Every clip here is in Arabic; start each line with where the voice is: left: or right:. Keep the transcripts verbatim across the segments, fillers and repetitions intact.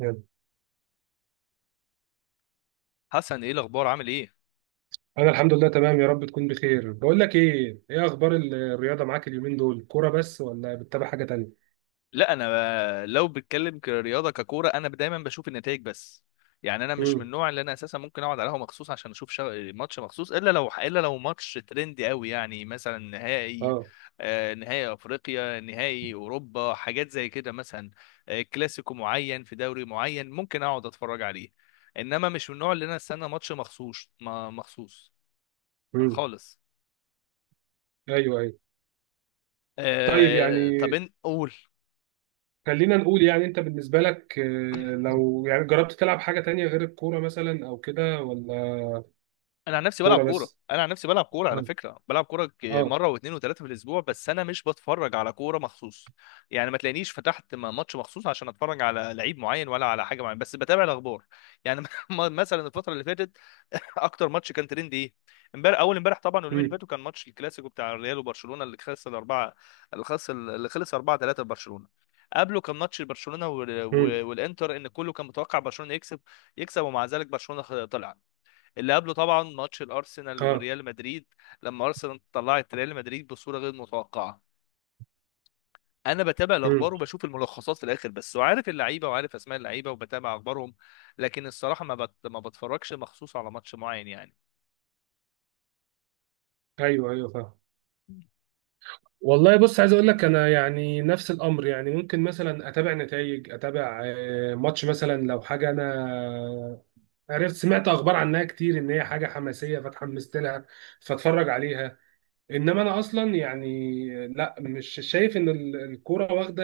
right: يلا.
left: حسن، ايه الاخبار؟ عامل ايه؟
right: انا الحمد لله تمام، يا رب تكون بخير. بقول لك ايه، ايه اخبار ال- الرياضه معاك اليومين دول؟ كوره بس ولا بتتابع حاجه تانية؟
left: لا، انا لو بتكلم كرياضه ككوره، انا دايما بشوف النتائج بس. يعني انا مش من
right: امم.
left: النوع اللي انا اساسا ممكن اقعد على قهوه مخصوص عشان اشوف شا... ماتش مخصوص، الا لو الا لو ماتش ترندي قوي، يعني مثلا نهائي.
right: اه.
left: آه، نهائي افريقيا، نهائي اوروبا، حاجات زي كده مثلا. آه، كلاسيكو معين في دوري معين ممكن اقعد اتفرج عليه. انما مش من النوع اللي انا استنى ماتش مخصوص، ما مخصوص
right: امم.
left: خالص.
right: ايوه، ايوه. طيب،
left: آه،
right: يعني
left: طب إن- قول.
right: خلينا نقول، يعني انت بالنسبه لك، آه، لو يعني جربت تلعب حاجه تانية غير الكوره مثلا او كده، ولا؟
left: انا عن نفسي بلعب
right: كوره
left: كوره،
right: بس.
left: انا عن نفسي بلعب كوره، على
right: اه.
left: فكره بلعب كوره ك-
right: اه.
left: مره واثنين وثلاثه في الاسبوع، بس انا مش بتفرج على كوره مخصوص. يعني ما تلاقينيش فتحت م- ماتش مخصوص عشان اتفرج على لعيب معين ولا على حاجه معينه، بس بتابع الاخبار. يعني م- مثلا الفتره اللي فاتت، اكتر ماتش كان ترند ايه؟ امبارح، اول امبارح طبعا، واليومين اللي
right: امم.
left: فاتوا كان ماتش الكلاسيكو بتاع الريال وبرشلونه، اللي خلص الاربعه. اللي خلص اللي خلص اربعه تلاته لبرشلونه. قبله كان ماتش برشلونه وال-
right: امم.
left: وال- والانتر، ان كله كان متوقع برشلونه يكسب. يكسب ومع ذلك برشلونه خ- طلع. اللي قبله طبعا ماتش الارسنال
right: اه.
left: وريال مدريد، لما ارسنال طلعت ريال مدريد بصوره غير متوقعه. انا بتابع
right: امم.
left: الاخبار وبشوف الملخصات في الاخر بس، وعارف اللعيبه وعارف اسماء اللعيبه وبتابع اخبارهم. لكن الصراحه ما بت... ما بتفرجش مخصوص على ماتش معين يعني.
right: ايوه، ايوه، فاهم. والله، بص، عايز اقول لك انا يعني نفس الامر. يعني ممكن مثلا اتابع نتائج، اتابع آه، ماتش مثلا لو حاجه انا عرفت، سمعت اخبار عنها كتير ان هي حاجه حماسيه فاتحمست لها، فاتفرج عليها. انما انا اصلا يعني لا، مش شايف ان ال- الكوره واخده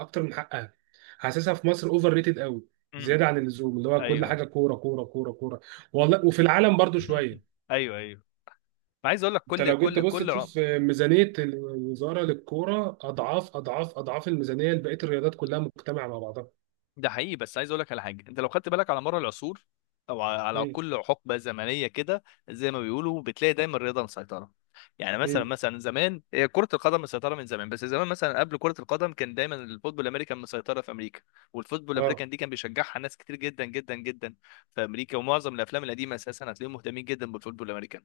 right: اكتر من حقها. حاسسها في مصر اوفر ريتد قوي،
left: امم،
right: زياده عن اللزوم، اللي هو كل
left: ايوه
right: حاجه
left: ايوه.
right: كوره كوره كوره كوره. والله، وفي العالم برضو شويه.
left: ايوه ايوه، عايز اقول لك،
right: انت
left: كل
right: لو جيت
left: كل
right: تبص
left: كل
right: تشوف ميزانيه الوزاره للكوره اضعاف اضعاف اضعاف الميزانيه لبقيه الرياضات كلها مجتمعه مع بعضها.
left: ده حقيقي. بس عايز اقول لك على حاجه، انت لو خدت بالك على مر العصور، او ع- على
right: امم.
left: كل حقبه زمنيه كده، زي ما بيقولوا، بتلاقي دايما الرياضه مسيطره. يعني مثلا
right: امم.
left: مثلا زمان هي كره القدم مسيطره من زمان، بس زمان مثلا قبل كره القدم كان دايما الفوتبول الامريكان مسيطره في امريكا. والفوتبول
right: اه.
left: الامريكان دي كان بيشجعها ناس كتير جدا جدا جدا في امريكا، ومعظم الافلام القديمه اساسا هتلاقيهم مهتمين جدا بالفوتبول الامريكان.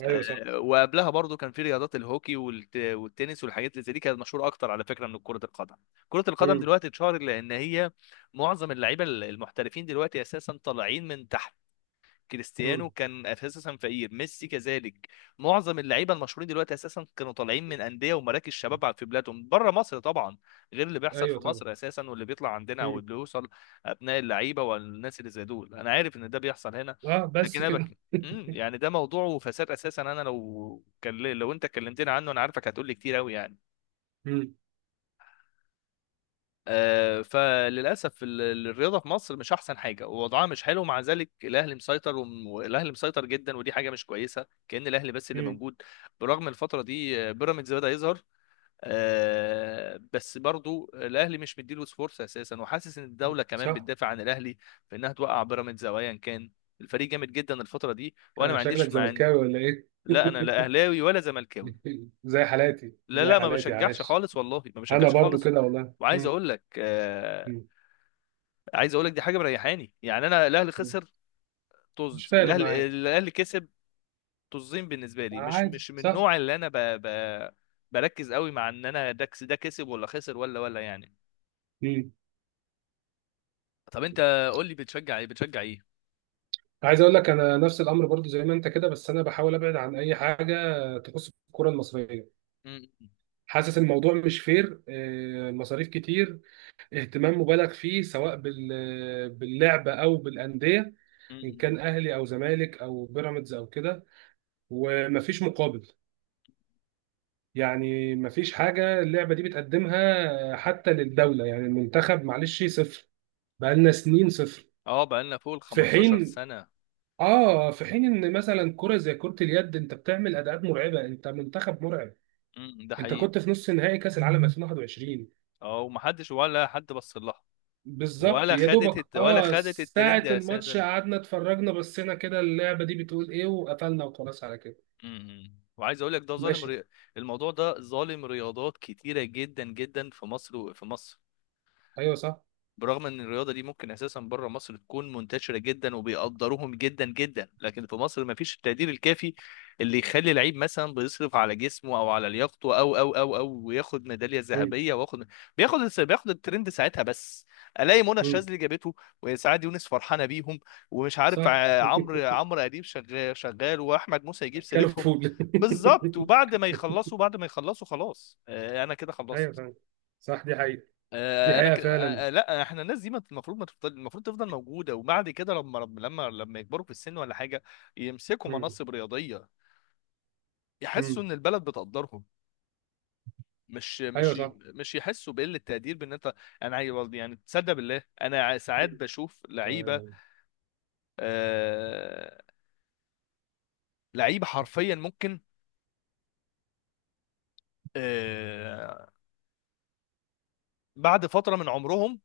right: ايوه، صح.
left: وقبلها برضو كان في رياضات الهوكي والت- والتنس والحاجات اللي زي دي، كانت مشهوره اكتر على فكره من كره القدم. كره القدم
right: امم.
left: دلوقتي اتشهرت لان هي معظم اللعيبه المحترفين دلوقتي اساسا طالعين من تحت. كريستيانو
right: امم.
left: كان اساسا فقير، ميسي كذلك. معظم اللعيبه المشهورين دلوقتي اساسا كانوا طالعين من انديه ومراكز شباب في بلادهم، بره مصر طبعا، غير اللي بيحصل
right: ايوه،
left: في
right: طبعا.
left: مصر اساسا، واللي بيطلع عندنا او اللي بيوصل ابناء اللعيبه والناس اللي زي دول. انا عارف ان ده بيحصل هنا،
right: اه،
left: لكن
right: بس
left: انا
right: كده.
left: بك... مم، يعني ده موضوع وفساد اساسا. انا لو كان لو انت كلمتني عنه انا عارفك هتقول لي كتير قوي يعني.
right: امم.
left: آه، فللاسف ال- ال- الرياضه في مصر مش احسن حاجه، ووضعها مش حلو. مع ذلك الاهلي مسيطر وم- والاهلي مسيطر جدا، ودي حاجه مش كويسه، كأن الاهلي بس اللي
right: امم.
left: موجود. برغم الفتره دي آه، بيراميدز بدا يظهر. آه، بس برضو الاهلي مش مديله فرصه اساسا، وحاسس ان الدوله كمان
right: صح.
left: بتدافع عن الاهلي في انها توقع بيراميدز او ايا كان. الفريق جامد جدا الفتره دي وانا
right: آه،
left: ما
right: شكلك
left: عنديش مع.
right: زملكاوي ولا ايه؟
left: لا انا لا اهلاوي ولا زملكاوي.
right: زي حالاتي،
left: لا
right: زي
left: لا، ما
right: حالاتي
left: بشجعش
right: عايش.
left: خالص والله، ما
right: انا
left: بشجعش
right: برضو
left: خالص.
right: كده والله.
left: وعايز
right: مم.
left: اقول لك آه،
right: مم.
left: عايز اقول لك دي حاجه مريحاني. يعني انا الاهلي
right: مم.
left: خسر،
right: مش
left: طز،
right: فارق
left: الاهلي
right: معايا.
left: الاهلي كسب، طزين، بالنسبه لي مش
right: عادي،
left: مش من
right: صح.
left: النوع اللي انا ب... ب... بركز قوي مع ان انا ده كس- ده كسب ولا خسر ولا ولا يعني.
right: مم.
left: طب انت قول لي، بتشجع ايه؟ بتشجع ايه؟
right: عايز اقول لك انا نفس الامر برضو زي ما انت كده، بس انا بحاول ابعد عن اي حاجه تخص الكره المصريه.
left: م- م-
right: حاسس الموضوع مش فير. آه، المصاريف كتير، اهتمام مبالغ فيه سواء بال- باللعبه او بالانديه،
left: م-
right: ان
left: م.
right: كان اهلي او زمالك او بيراميدز او كده، ومفيش مقابل. يعني مفيش حاجة اللعبة دي بتقدمها حتى للدولة، يعني المنتخب معلش صفر، بقالنا سنين صفر.
left: اه، بقالنا فوق ال
right: في
left: خمستاشر
right: حين،
left: سنه.
right: اه، في حين ان مثلا كرة زي كرة اليد، انت بتعمل اداءات مرعبة، انت منتخب مرعب.
left: م- ده
right: انت
left: حقيقي.
right: كنت في نص نهائي كأس العالم ألفين وواحد وعشرين.
left: اه، ومحدش ولا حد بص لها.
right: بالظبط،
left: ولا
right: يا
left: خدت
right: دوبك
left: الت... ولا
right: اه
left: خدت الترند
right: ساعة الماتش
left: اساسا.
right: قعدنا اتفرجنا، بصينا كده اللعبة دي بتقول ايه، وقفلنا وخلاص على كده.
left: م- م. وعايز اقول لك ده ظالم.
right: ماشي.
left: ري... الموضوع ده ظالم رياضات كتيره جدا جدا في مصر. وفي مصر
right: ايوه، صح.
left: برغم ان الرياضه دي ممكن اساسا بره مصر تكون منتشره جدا وبيقدروهم جدا جدا، لكن في مصر ما فيش التقدير الكافي اللي يخلي لعيب مثلا بيصرف على جسمه او على لياقته، او او او او وياخد ميداليه
right: مم.
left: ذهبيه، واخد، بياخد بياخد الترند ساعتها بس. الاقي منى
right: مم.
left: الشاذلي جابته، وسعاد يونس فرحانه بيهم، ومش عارف
right: صح.
left: ع- عمرو عمرو اديب شغال شغال، واحمد موسى يجيب سيرتهم.
right: كلفول.
left: بالظبط، وبعد ما يخلصوا، بعد ما يخلصوا خلاص، آه، انا كده
right: ايوه
left: خلصت.
right: فعلا. صح، دي حقيقة. دي
left: آه، انا
right: حقيقة
left: ك... آه،
right: فعلا.
left: آه، لا، احنا الناس دي ما- المفروض ما تفضل، المفروض تفضل موجوده، وبعد كده لما لما لما يكبروا في السن ولا حاجه يمسكوا
right: مم.
left: مناصب رياضيه، يحسوا
right: مم.
left: ان البلد بتقدرهم، مش،
right: ايوه،
left: مش
right: صح.
left: مش يحسوا بقله تقدير بان انت. انا عايز- يعني تصدق بالله، انا ع- ساعات
right: مم.
left: بشوف لعيبه،
right: تمام.
left: آه... لعيبه حرفيا ممكن آه... بعد فتره من عمرهم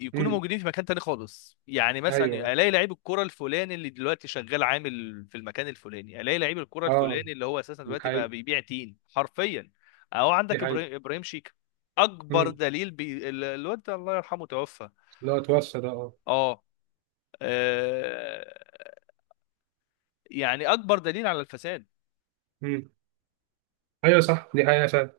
left: يكونوا
right: مم.
left: موجودين في مكان تاني خالص. يعني مثلا
right: ايوه.
left: الاقي لعيب الكرة الفلاني اللي دلوقتي شغال عامل في المكان الفلاني، الاقي لعيب الكرة
right: اه،
left: الفلاني اللي هو اساسا
right: دي
left: دلوقتي بقى
right: حقيقة.
left: بيبيع تين حرفيا، او
right: دي
left: عندك
right: حقيقة.
left: ابراهيم ابراهيم شيك اكبر
right: مم.
left: دليل. بي... ال- الواد ده الله يرحمه توفى.
right: لا، اتوصى ده، اه.
left: اه، آه، يعني اكبر دليل على الفساد.
right: مم. ايوه، صح، دي حقيقة فعلا.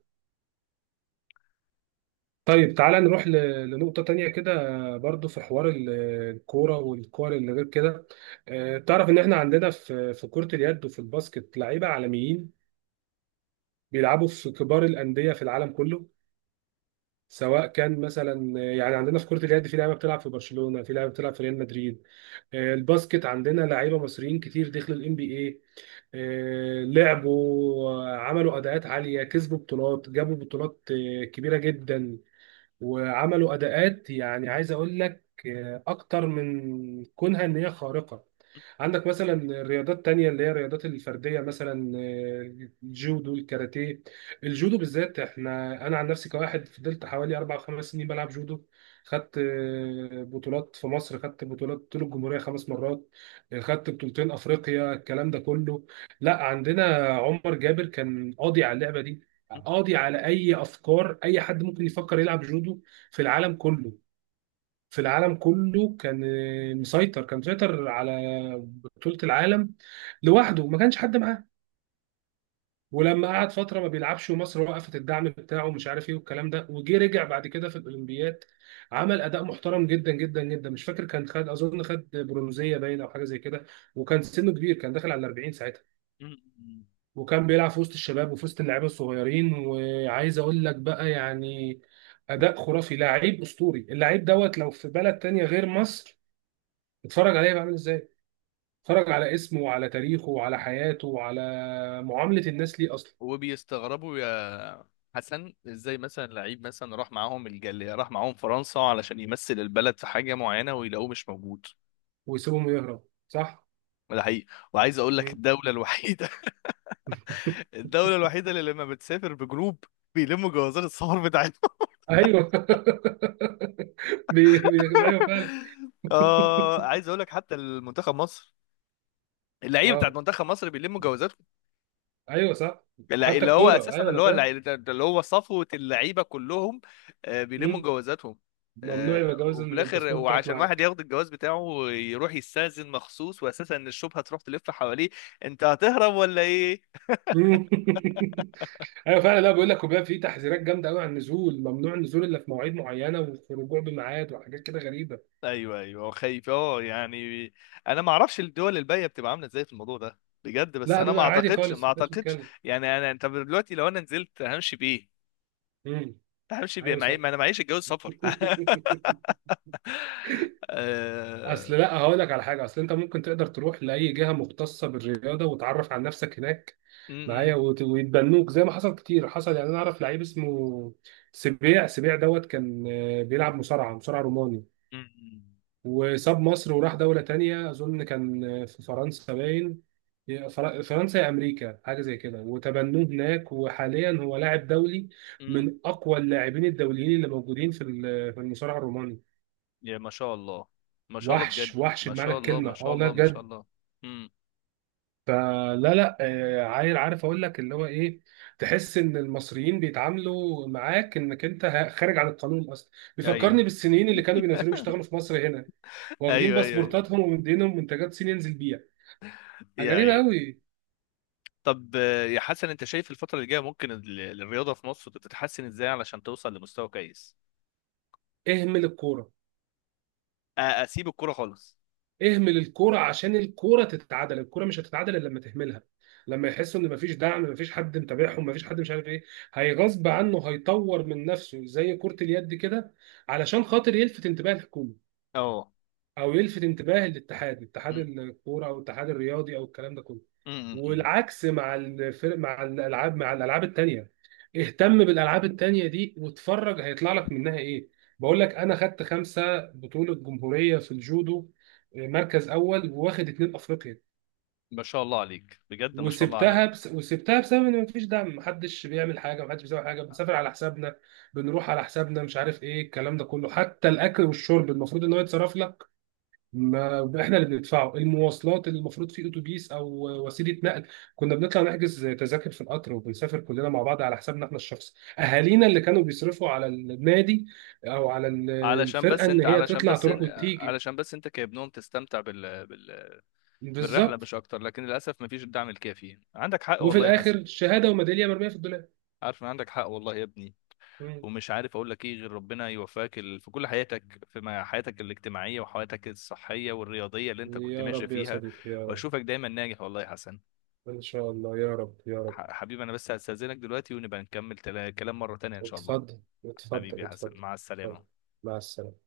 right: طيب، تعالى نروح ل... لنقطة تانية كده. برضو في حوار ال- الكورة والكور اللي غير كده. آه، تعرف ان احنا عندنا في في كرة اليد وفي الباسكت لعيبة عالميين بيلعبوا في كبار الأندية في العالم كله. سواء كان مثلا يعني عندنا في كرة اليد في لعيبة بتلعب في برشلونة، في لعيبة بتلعب في ريال مدريد. آه، الباسكت عندنا لعيبة مصريين كتير دخلوا الام بي اي، لعبوا آه، عملوا اداءات عالية، كسبوا بطولات، جابوا بطولات آه، كبيرة جدا، وعملوا اداءات. يعني عايز اقول لك آه، اكتر من كونها ان هي خارقه. عندك مثلا الرياضات التانية اللي هي الرياضات الفردية، مثلا آه، الجودو، الكاراتيه. الجودو بالذات، احنا انا عن نفسي كواحد فضلت حوالي اربع او خمس سنين بلعب جودو. خدت آه، بطولات في مصر، خدت بطولات طول الجمهورية خمس مرات. آه، خدت بطولتين افريقيا، الكلام ده كله. لا، عندنا عمر جابر كان قاضي على اللعبة دي،
left: م-
right: قاضي على اي افكار اي حد ممكن يفكر يلعب جودو في العالم كله. في العالم كله كان آه، مسيطر كان مسيطر على بطولة العالم لوحده، ما كانش حد معاه. ولما قعد فترة ما بيلعبش، ومصر وقفت الدعم بتاعه ومش عارف ايه والكلام ده، وجي رجع بعد كده في الاولمبياد، عمل اداء محترم جدا جدا جدا. مش فاكر، كان خد اظن خد برونزية باين او حاجة زي كده. وكان سنه كبير، كان داخل على أربعين ساعتها،
left: م- م.
right: وكان بيلعب في وسط الشباب وفي وسط اللعيبه الصغيرين. وعايز اقول لك بقى يعني اداء خرافي، لعيب اسطوري. اللعيب دوت لو في بلد تانية غير مصر، اتفرج عليه بقى عامل ازاي، اتفرج على اسمه وعلى تاريخه وعلى حياته وعلى معامله الناس ليه اصلا.
left: وبيستغربوا يا حسن، ازاي مثلا لعيب مثلا راح معاهم الجالية، راح معاهم فرنسا علشان يمثل البلد في حاجة معينة، ويلاقوه مش موجود.
right: ويسيبهم يهرب، صح.
left: ده حقيقي. وعايز اقول لك
right: مم.
left: الدوله الوحيده، الدوله الوحيده اللي لما بتسافر بجروب بيلموا جوازات السفر بتاعتهم.
right: ايوه. بي... بي... ايوه فعلا.
left: اه، عايز اقول لك، حتى المنتخب مصر، اللعيبه
right: اه.
left: بتاعت منتخب مصر بيلموا جوازاتهم.
right: ايوه، صح.
left: الل-
right: حتى
left: اللي هو
right: الكوره،
left: اساسا،
right: ايوه،
left: اللي
right: انا
left: هو اللع-
right: فاهم.
left: اللي هو صفوه اللعيبه كلهم، آه، بيلموا
right: مم.
left: جوازاتهم.
right: ممنوع
left: آه،
right: يبقى جواز
left: وفي الاخر،
right: الباسبور بتاعك
left: وعشان واحد
right: معاك.
left: ياخد الجواز بتاعه يروح يستأذن مخصوص، واساسا ان الشبهه تروح تلف حواليه، انت هتهرب ولا ايه؟
right: مم. ايوه فعلا. لا، بيقول لك وبيبقى في تحذيرات جامده قوي عن النزول، ممنوع النزول الا في مواعيد معينه، وفي الرجوع بميعاد، وحاجات كده غريبه.
left: ايوه ايوه، هو خايف اه يعني. انا ما اعرفش الدول الباقيه بتبقى عامله ازاي في الموضوع ده بجد، بس
right: لا،
left: انا ما
right: بيبقى عادي
left: اعتقدش، ما
right: خالص ما
left: اعتقدش.
right: بتتكلم.
left: يعني انا، انت دلوقتي لو انا نزلت همشي بايه؟
right: امم.
left: همشي بايه؟
right: ايوه،
left: معي،
right: صح.
left: ما انا معيش الجواز سفر.
right: اصل
left: آه،
right: لا، هقول لك على حاجه. اصل انت ممكن تقدر تروح لاي جهه مختصه بالرياضه وتعرف عن نفسك هناك
left: م-
right: معايا،
left: م-
right: وت- ويتبنوك زي ما حصل كتير. حصل، يعني انا اعرف لعيب اسمه سبيع سبيع دوت، كان آه، بيلعب مصارعه، مصارع روماني،
left: م-
right: وساب مصر وراح دولة تانية، أظن كان في فرنسا باين. فر- فرنسا يا أمريكا حاجة زي كده، وتبنوه هناك، وحاليا هو لاعب دولي
left: م-
right: من أقوى اللاعبين الدوليين اللي موجودين في ال- في المصارعة الروماني.
left: يا ما شاء الله، ما شاء الله بجد.
right: وحش، وحش
left: ما
right: بمعنى
left: شاء الله،
right: الكلمة،
left: ما
right: أه
left: شاء
right: والله
left: الله، ما شاء
right: بجد.
left: الله. امم،
right: فلا، لا، آه، عيل عارف أقول لك اللي هو إيه، تحس إن المصريين بيتعاملوا معاك إنك أنت ه- خارج عن القانون أصلا. بيفكرني
left: ايوه.
right: بالصينيين اللي كانوا بينزلوا يشتغلوا في مصر هنا، واخدين
left: ايوه ايوه ايوه،
right: باسبورتاتهم ومدينهم منتجات صين ينزل بيها.
left: يا
right: غريبة
left: ايوه.
right: قوي.
left: طب آه، يا حسن، انت شايف الفتره اللي جايه ممكن ال- الرياضه في مصر تتحسن ازاي علشان توصل لمستوى كويس؟
right: اهمل الكورة.
left: آه، اسيب الكوره خالص.
right: اهمل الكورة عشان الكورة تتعادل. الكورة مش هتتعادل إلا لما تهملها. لما يحسوا ان مفيش دعم، مفيش حد متابعهم، مفيش حد، مش عارف ايه، هيغصب عنه هيطور من نفسه زي كرة اليد كده، علشان خاطر يلفت انتباه الحكومة،
left: اه.
right: او يلفت انتباه الاتحاد، اتحاد
left: م-
right: الكوره، او الاتحاد الرياضي، او الكلام ده كله.
left: م- م- م.
right: والعكس مع الفرق، مع الالعاب مع الالعاب التانيه، اهتم بالالعاب التانيه دي واتفرج هيطلع لك منها ايه. بقول لك انا خدت خمسه بطوله جمهوريه في الجودو، آه، مركز اول، واخد اتنين افريقيا.
left: ما شاء الله عليك بجد، ما شاء الله
right: وسبتها
left: عليك.
right: بس... وسبتها بسبب ان مفيش دعم، محدش بيعمل حاجه، محدش بيسوي حاجه، بنسافر على حسابنا، بنروح على حسابنا، مش عارف ايه الكلام ده كله. حتى الاكل والشرب المفروض ان هو يتصرف لك، ما احنا اللي بندفعه. المواصلات اللي المفروض في اتوبيس او وسيله نقل، كنا بنطلع نحجز تذاكر في القطر وبنسافر كلنا مع بعض على حسابنا احنا الشخصي. اهالينا اللي كانوا بيصرفوا على النادي او على ال-
left: علشان
right: الفرقه
left: بس
right: ان
left: انت
right: هي
left: علشان
right: تطلع
left: بس
right: تروح
left: انت
right: وتيجي.
left: علشان بس انت كابنهم تستمتع بال... بال... بالرحله
right: بالظبط.
left: مش اكتر، لكن للاسف ما فيش الدعم الكافي، عندك حق
right: وفي
left: والله يا حسن.
right: الاخر شهاده وميداليه مرميه في الدولاب.
left: عارف ان عندك حق والله يا ابني،
right: مم.
left: ومش عارف اقول لك ايه غير ربنا يوفقك ال... في كل حياتك، في ما- حياتك الاجتماعيه وحياتك الصحيه والرياضيه اللي انت كنت
right: يا
left: ماشي
right: رب، يا
left: فيها،
right: صديقي، يا رب.
left: واشوفك دايما ناجح والله يا حسن.
right: ان شاء الله، يا رب، يا رب.
left: ح... حبيبي، انا بس هستاذنك دلوقتي، ونبقى نكمل تلا... كلام مره تانية ان شاء الله.
right: اتفضل،
left: حبيبي
right: اتفضل،
left: يا
right: اتفضل.
left: حسن، مع
right: اتفضل.
left: السلامة.
right: مع السلامه.